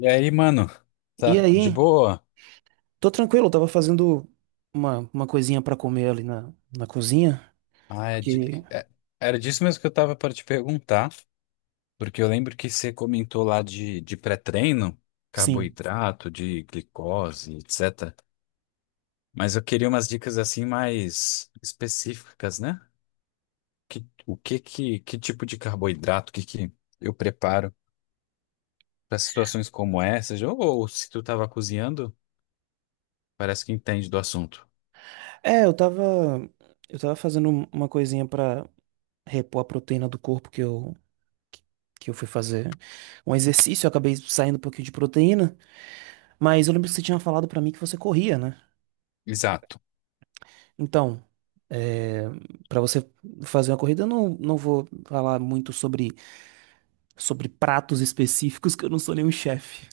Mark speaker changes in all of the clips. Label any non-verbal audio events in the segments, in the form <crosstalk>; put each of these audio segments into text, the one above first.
Speaker 1: E aí, mano,
Speaker 2: E
Speaker 1: tá de
Speaker 2: aí,
Speaker 1: boa?
Speaker 2: tô tranquilo, eu tava fazendo uma coisinha pra comer ali na cozinha,
Speaker 1: Ah, é de-
Speaker 2: porque,
Speaker 1: é- era disso mesmo que eu tava para te perguntar, porque eu lembro que você comentou lá de pré-treino,
Speaker 2: sim.
Speaker 1: carboidrato, de glicose, etc. Mas eu queria umas dicas assim mais específicas, né? Que tipo de carboidrato que eu preparo para situações como essas? Ou se tu tava cozinhando, parece que entende do assunto.
Speaker 2: É, eu tava, eu tava fazendo uma coisinha pra repor a proteína do corpo que eu fui fazer um exercício, eu acabei saindo um pouquinho de proteína, mas eu lembro que você tinha falado pra mim que você corria, né?
Speaker 1: Exato.
Speaker 2: Então, é, para você fazer uma corrida, eu não vou falar muito sobre pratos específicos, que eu não sou nenhum chefe.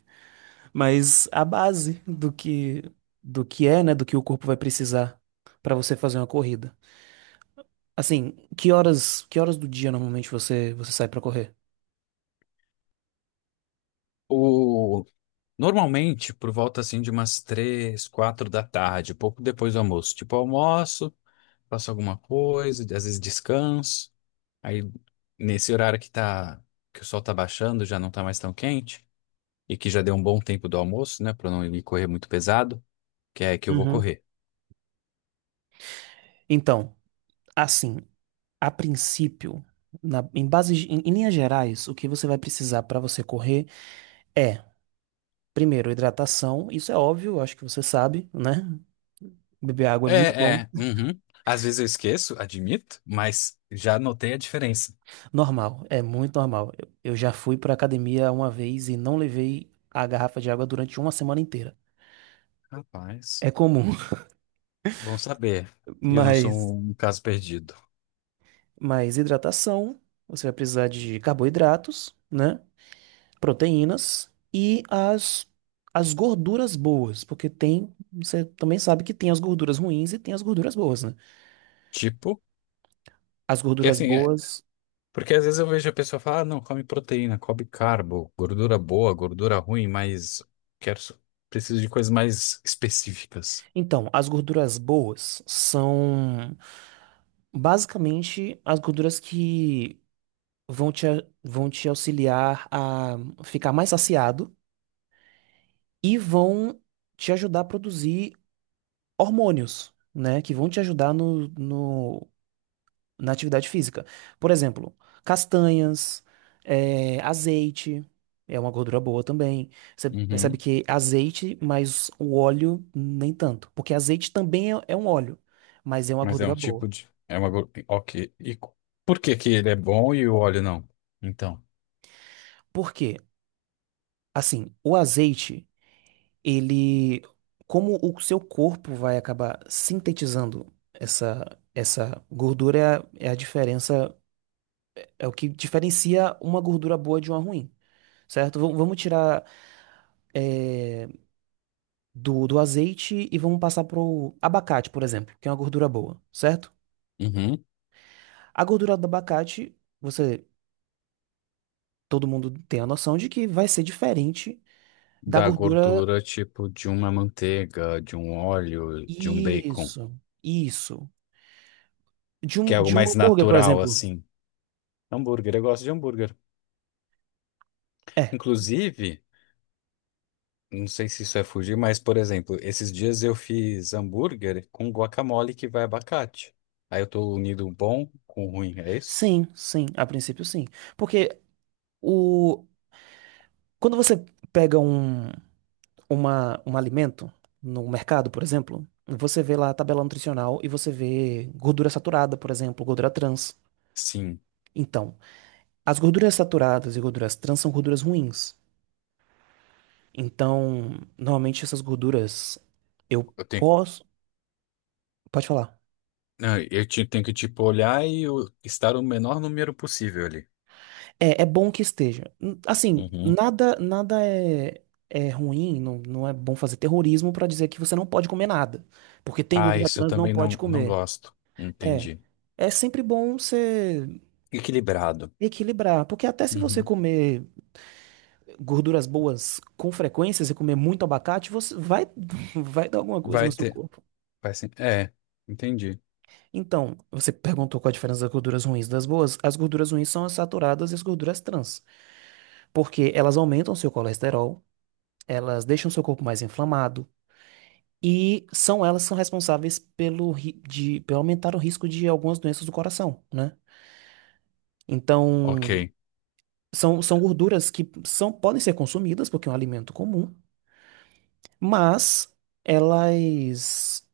Speaker 2: Mas a base do que é, né, do que o corpo vai precisar pra você fazer uma corrida. Assim, que horas do dia normalmente você sai pra correr?
Speaker 1: Normalmente, por volta assim de umas três, quatro da tarde, pouco depois do almoço. Tipo, eu almoço, faço alguma coisa, às vezes descanso. Aí, nesse horário que tá, que o sol tá baixando, já não tá mais tão quente, e que já deu um bom tempo do almoço, né, pra não ir correr muito pesado, que é que eu vou
Speaker 2: Uhum.
Speaker 1: correr.
Speaker 2: Então, assim, a princípio, em bases, em linhas gerais, o que você vai precisar para você correr é, primeiro, hidratação. Isso é óbvio, eu acho que você sabe, né? Beber água é muito
Speaker 1: É,
Speaker 2: bom.
Speaker 1: uhum. Às vezes eu esqueço, admito, mas já notei a diferença.
Speaker 2: Normal, é muito normal. Eu já fui para academia uma vez e não levei a garrafa de água durante uma semana inteira. É
Speaker 1: Rapaz,
Speaker 2: comum,
Speaker 1: bom saber
Speaker 2: <laughs>
Speaker 1: que eu não sou
Speaker 2: mas,
Speaker 1: um caso perdido.
Speaker 2: mas hidratação, você vai precisar de carboidratos, né? Proteínas e as gorduras boas, porque tem, você também sabe que tem as gorduras ruins e tem as gorduras boas, né?
Speaker 1: Tipo,
Speaker 2: As
Speaker 1: que
Speaker 2: gorduras
Speaker 1: assim. é,
Speaker 2: boas,
Speaker 1: Porque às vezes eu vejo a pessoa falar, ah, não, come proteína, come carbo, gordura boa, gordura ruim, mas quero, só- preciso de coisas mais específicas.
Speaker 2: então, as gorduras boas são basicamente as gorduras que vão vão te auxiliar a ficar mais saciado e vão te ajudar a produzir hormônios, né, que vão te ajudar na atividade física. Por exemplo, castanhas, azeite, é uma gordura boa também. Você percebe
Speaker 1: Uhum.
Speaker 2: que azeite, mas o óleo nem tanto, porque azeite também é um óleo, mas é uma
Speaker 1: Mas é
Speaker 2: gordura
Speaker 1: um
Speaker 2: boa.
Speaker 1: tipo de, é uma, gor- ok, por que que ele é bom e o óleo não? Então,
Speaker 2: Por quê? Assim, o azeite, ele, como o seu corpo vai acabar sintetizando essa gordura é a diferença. É o que diferencia uma gordura boa de uma ruim, certo? Vamos tirar eh, do azeite e vamos passar pro abacate, por exemplo, que é uma gordura boa, certo?
Speaker 1: uhum.
Speaker 2: A gordura do abacate, você, todo mundo tem a noção de que vai ser diferente da
Speaker 1: Da
Speaker 2: gordura.
Speaker 1: gordura tipo de uma manteiga, de um óleo, de um bacon,
Speaker 2: Isso, isso.
Speaker 1: que é algo
Speaker 2: De um
Speaker 1: mais
Speaker 2: hambúrguer, por
Speaker 1: natural
Speaker 2: exemplo.
Speaker 1: assim. Hambúrguer, eu gosto de hambúrguer.
Speaker 2: É,
Speaker 1: Inclusive, não sei se isso é fugir, mas, por exemplo, esses dias eu fiz hambúrguer com guacamole que vai abacate. Aí eu tô unindo o bom com o ruim, é isso?
Speaker 2: sim, sim, a princípio sim. Porque o, quando você pega um. Uma, um alimento no mercado, por exemplo, você vê lá a tabela nutricional e você vê gordura saturada, por exemplo, gordura trans.
Speaker 1: Sim.
Speaker 2: Então, as gorduras saturadas e gorduras trans são gorduras ruins. Então, normalmente essas gorduras eu
Speaker 1: Eu tenho,
Speaker 2: posso. Pode falar.
Speaker 1: ah, eu ti- Tenho que, tipo, olhar e estar o menor número possível ali.
Speaker 2: É, é bom que esteja. Assim,
Speaker 1: Uhum.
Speaker 2: nada é, é ruim, não é bom fazer terrorismo pra dizer que você não pode comer nada. Porque tem
Speaker 1: Ah,
Speaker 2: gordura
Speaker 1: isso eu
Speaker 2: trans, não
Speaker 1: também
Speaker 2: pode
Speaker 1: não
Speaker 2: comer.
Speaker 1: gosto.
Speaker 2: É.
Speaker 1: Entendi.
Speaker 2: É sempre bom você
Speaker 1: Equilibrado.
Speaker 2: equilibrar, porque até se você
Speaker 1: Uhum.
Speaker 2: comer gorduras boas com frequência, se comer muito abacate, você vai, <laughs> vai dar alguma coisa no
Speaker 1: Vai
Speaker 2: seu
Speaker 1: ter.
Speaker 2: corpo.
Speaker 1: Vai ser, é, Entendi.
Speaker 2: Então, você perguntou qual a diferença das gorduras ruins das boas. As gorduras ruins são as saturadas e as gorduras trans, porque elas aumentam seu colesterol, elas deixam seu corpo mais inflamado e são elas que são responsáveis pelo, pelo aumentar o risco de algumas doenças do coração, né?
Speaker 1: Ok.
Speaker 2: Então, são gorduras que são, podem ser consumidas, porque é um alimento comum, mas elas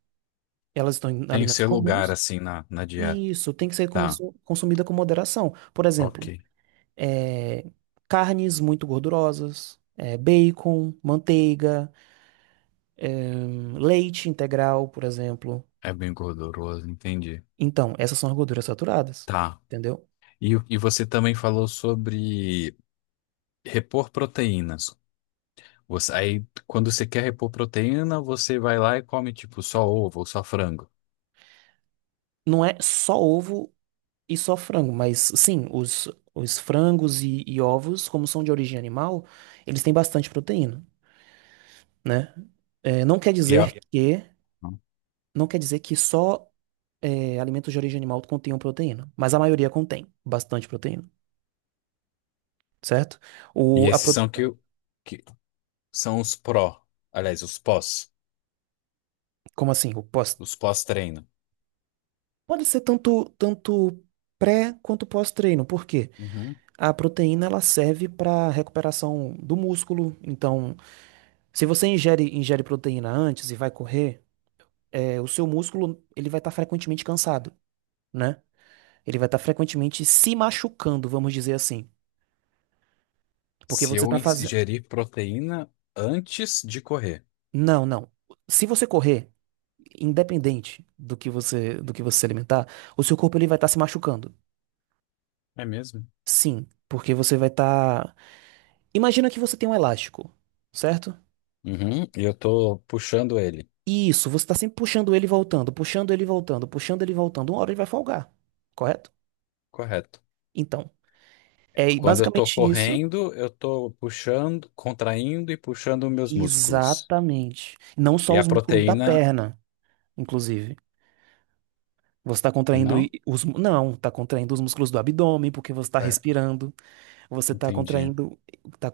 Speaker 2: elas estão em
Speaker 1: Tem
Speaker 2: alimentos
Speaker 1: seu lugar,
Speaker 2: comuns
Speaker 1: assim, na dieta.
Speaker 2: e isso tem que ser
Speaker 1: Tá.
Speaker 2: consumida com moderação. Por
Speaker 1: Ok.
Speaker 2: exemplo, é, carnes muito gordurosas, é, bacon, manteiga, leite integral, por exemplo.
Speaker 1: É bem gorduroso, entendi.
Speaker 2: Então, essas são as gorduras saturadas,
Speaker 1: Tá.
Speaker 2: entendeu?
Speaker 1: E, e você também falou sobre repor proteínas. Você, aí, quando você quer repor proteína, você vai lá e come, tipo, só ovo ou só frango.
Speaker 2: Não é só ovo e só frango, mas sim, os frangos e ovos, como são de origem animal, eles têm bastante proteína, né? É, não quer
Speaker 1: E,
Speaker 2: dizer que Não quer dizer que só é, alimentos de origem animal contenham proteína, mas a maioria contém bastante proteína, certo?
Speaker 1: e
Speaker 2: O, a
Speaker 1: esses
Speaker 2: pro-
Speaker 1: são que são os pró, aliás, os pós,
Speaker 2: Como assim? O pós...
Speaker 1: os pós-treino.
Speaker 2: Pode ser tanto pré quanto pós-treino, por quê?
Speaker 1: Uhum.
Speaker 2: A proteína ela serve para recuperação do músculo, então se você ingere proteína antes e vai correr, é, o seu músculo ele vai estar frequentemente cansado, né? Ele vai estar frequentemente se machucando, vamos dizer assim, porque
Speaker 1: Se
Speaker 2: você
Speaker 1: eu
Speaker 2: está fazendo...
Speaker 1: ingerir proteína antes de correr.
Speaker 2: Não, não. Se você correr, independente do que você se alimentar, o seu corpo ele vai estar se machucando.
Speaker 1: É mesmo?
Speaker 2: Sim, porque você vai estar. Imagina que você tem um elástico, certo?
Speaker 1: Uhum, e eu tô puxando ele.
Speaker 2: Isso, você está sempre puxando ele e voltando, puxando ele e voltando, puxando ele e voltando. Uma hora ele vai folgar, correto?
Speaker 1: Correto.
Speaker 2: Então, é
Speaker 1: Quando eu tô
Speaker 2: basicamente isso.
Speaker 1: correndo, eu tô puxando, contraindo e puxando meus músculos.
Speaker 2: Exatamente. Não
Speaker 1: E
Speaker 2: só
Speaker 1: a
Speaker 2: os músculos da
Speaker 1: proteína,
Speaker 2: perna, inclusive. Você está contraindo i-
Speaker 1: não?
Speaker 2: os. Mu- Não, está contraindo os músculos do abdômen, porque você está
Speaker 1: É,
Speaker 2: respirando. Você está
Speaker 1: entendi.
Speaker 2: contraindo. Tá,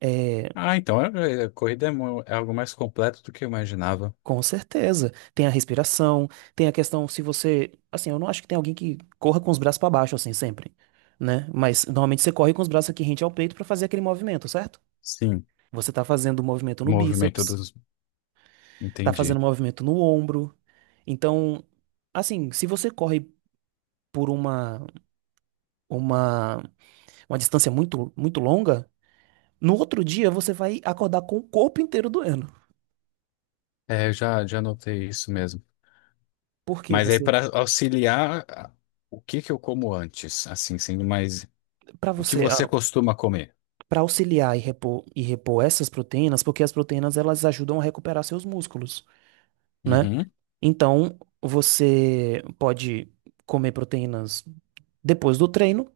Speaker 2: é,
Speaker 1: Ah, então a corrida é algo mais completo do que eu imaginava.
Speaker 2: com certeza. Tem a respiração, tem a questão se você. Assim, eu não acho que tem alguém que corra com os braços para baixo, assim, sempre, né? Mas normalmente você corre com os braços aqui rente ao peito para fazer aquele movimento, certo?
Speaker 1: Sim,
Speaker 2: Você tá fazendo o movimento no
Speaker 1: movimento
Speaker 2: bíceps,
Speaker 1: dos.
Speaker 2: tá fazendo
Speaker 1: Entendi.
Speaker 2: o movimento no ombro. Então, assim, se você corre por uma, uma distância muito, muito longa, no outro dia você vai acordar com o corpo inteiro doendo.
Speaker 1: É, eu já notei isso mesmo.
Speaker 2: Por quê?
Speaker 1: Mas aí,
Speaker 2: Você,
Speaker 1: para auxiliar, o que que eu como antes? Assim, sendo mais.
Speaker 2: para
Speaker 1: O que
Speaker 2: você,
Speaker 1: você
Speaker 2: a-
Speaker 1: costuma comer?
Speaker 2: para auxiliar e repor essas proteínas, porque as proteínas elas ajudam a recuperar seus músculos, né?
Speaker 1: Uhum,
Speaker 2: Então, você pode comer proteínas depois do treino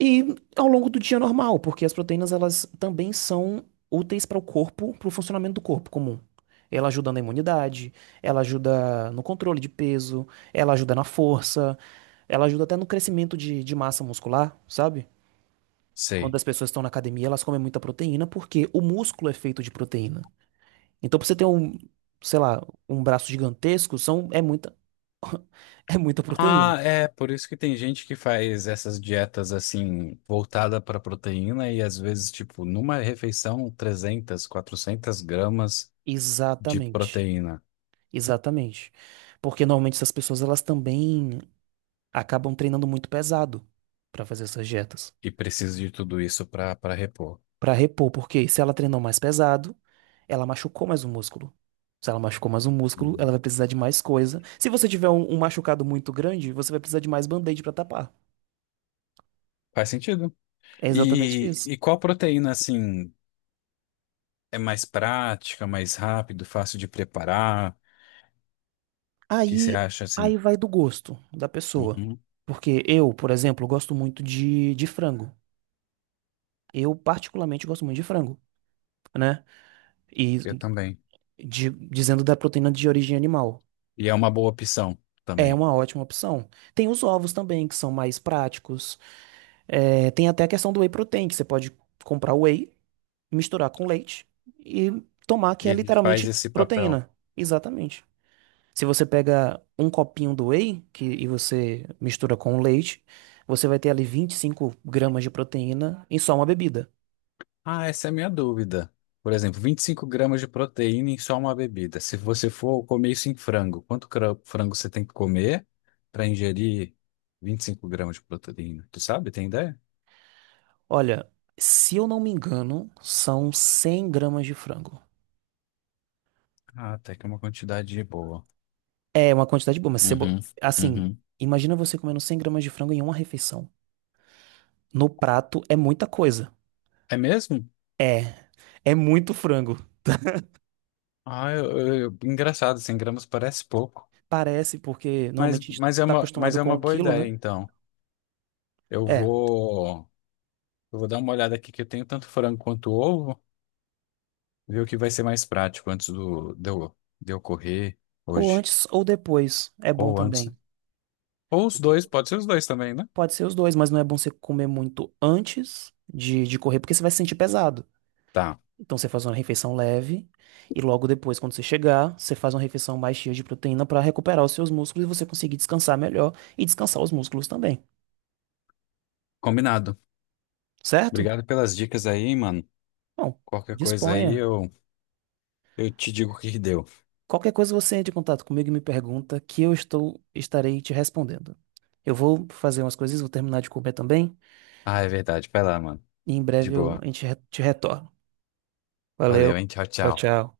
Speaker 2: e ao longo do dia normal, porque as proteínas elas também são úteis para o corpo, para o funcionamento do corpo comum. Ela ajuda na imunidade, ela ajuda no controle de peso, ela ajuda na força, ela ajuda até no crescimento de massa muscular, sabe? Quando
Speaker 1: sei.
Speaker 2: as pessoas estão na academia, elas comem muita proteína porque o músculo é feito de proteína. Então, pra você ter um, sei lá, um braço gigantesco, é muita, <laughs> é muita proteína.
Speaker 1: Ah, é, por isso que tem gente que faz essas dietas assim, voltada para proteína e às vezes, tipo, numa refeição, 300, 400 gramas de
Speaker 2: Exatamente.
Speaker 1: proteína
Speaker 2: Exatamente. Porque normalmente essas pessoas, elas também acabam treinando muito pesado pra fazer essas dietas.
Speaker 1: e preciso de tudo isso para repor.
Speaker 2: Pra repor, porque se ela treinou mais pesado, ela machucou mais o músculo. Se ela machucou mais o músculo, ela
Speaker 1: Uhum.
Speaker 2: vai precisar de mais coisa. Se você tiver um, um machucado muito grande, você vai precisar de mais band-aid pra tapar.
Speaker 1: Faz sentido.
Speaker 2: É exatamente
Speaker 1: E,
Speaker 2: isso.
Speaker 1: e qual proteína, assim, é mais prática, mais rápido, fácil de preparar? O que você
Speaker 2: Aí,
Speaker 1: acha, assim?
Speaker 2: aí vai do gosto da pessoa.
Speaker 1: Uhum,
Speaker 2: Porque eu, por exemplo, gosto muito de frango. Eu, particularmente, gosto muito de frango, né? E
Speaker 1: eu também.
Speaker 2: dizendo da proteína de origem animal.
Speaker 1: E é uma boa opção
Speaker 2: É
Speaker 1: também.
Speaker 2: uma ótima opção. Tem os ovos também, que são mais práticos. É, tem até a questão do whey protein, que você pode comprar whey, misturar com leite e tomar, que
Speaker 1: E
Speaker 2: é
Speaker 1: ele faz
Speaker 2: literalmente
Speaker 1: esse papel.
Speaker 2: proteína. Exatamente. Se você pega um copinho e você mistura com o leite, você vai ter ali 25 gramas de proteína em só uma bebida.
Speaker 1: Ah, essa é a minha dúvida. Por exemplo, 25 gramas de proteína em só uma bebida. Se você for comer isso em frango, quanto frango você tem que comer para ingerir 25 gramas de proteína? Tu sabe? Tem ideia?
Speaker 2: Olha, se eu não me engano, são 100 gramas de frango.
Speaker 1: Ah, até que é uma quantidade boa.
Speaker 2: É uma quantidade boa, mas você,
Speaker 1: Uhum,
Speaker 2: assim,
Speaker 1: uhum.
Speaker 2: imagina você comendo 100 gramas de frango em uma refeição. No prato é muita coisa.
Speaker 1: É mesmo?
Speaker 2: É muito frango.
Speaker 1: Ah, engraçado, 100 gramas parece pouco,
Speaker 2: Parece, porque normalmente a gente tá
Speaker 1: mas
Speaker 2: acostumado
Speaker 1: é
Speaker 2: com
Speaker 1: uma
Speaker 2: um
Speaker 1: boa
Speaker 2: quilo,
Speaker 1: ideia,
Speaker 2: né?
Speaker 1: então. Eu
Speaker 2: É.
Speaker 1: vou, eu vou dar uma olhada aqui que eu tenho tanto frango quanto ovo, ver o que vai ser mais prático antes de eu correr
Speaker 2: Ou
Speaker 1: hoje.
Speaker 2: antes ou depois. É bom
Speaker 1: Ou antes.
Speaker 2: também.
Speaker 1: Ou os
Speaker 2: Porque
Speaker 1: dois, pode ser os dois também, né?
Speaker 2: pode ser os dois, mas não é bom você comer muito antes de correr, porque você vai se sentir pesado.
Speaker 1: Tá,
Speaker 2: Então você faz uma refeição leve e logo depois, quando você chegar, você faz uma refeição mais cheia de proteína para recuperar os seus músculos e você conseguir descansar melhor e descansar os músculos também,
Speaker 1: combinado.
Speaker 2: certo?
Speaker 1: Obrigado pelas dicas aí, mano.
Speaker 2: Bom,
Speaker 1: Qualquer coisa aí
Speaker 2: disponha.
Speaker 1: eu te digo o que que deu.
Speaker 2: Qualquer coisa você entra em contato comigo e me pergunta que eu estou estarei te respondendo. Eu vou fazer umas coisas, vou terminar de comer também
Speaker 1: Ah, é verdade. Vai lá, mano.
Speaker 2: e em
Speaker 1: De
Speaker 2: breve a
Speaker 1: boa.
Speaker 2: gente te retorna. Valeu.
Speaker 1: Valeu, hein? Tchau,
Speaker 2: Tchau,
Speaker 1: tchau.
Speaker 2: tchau.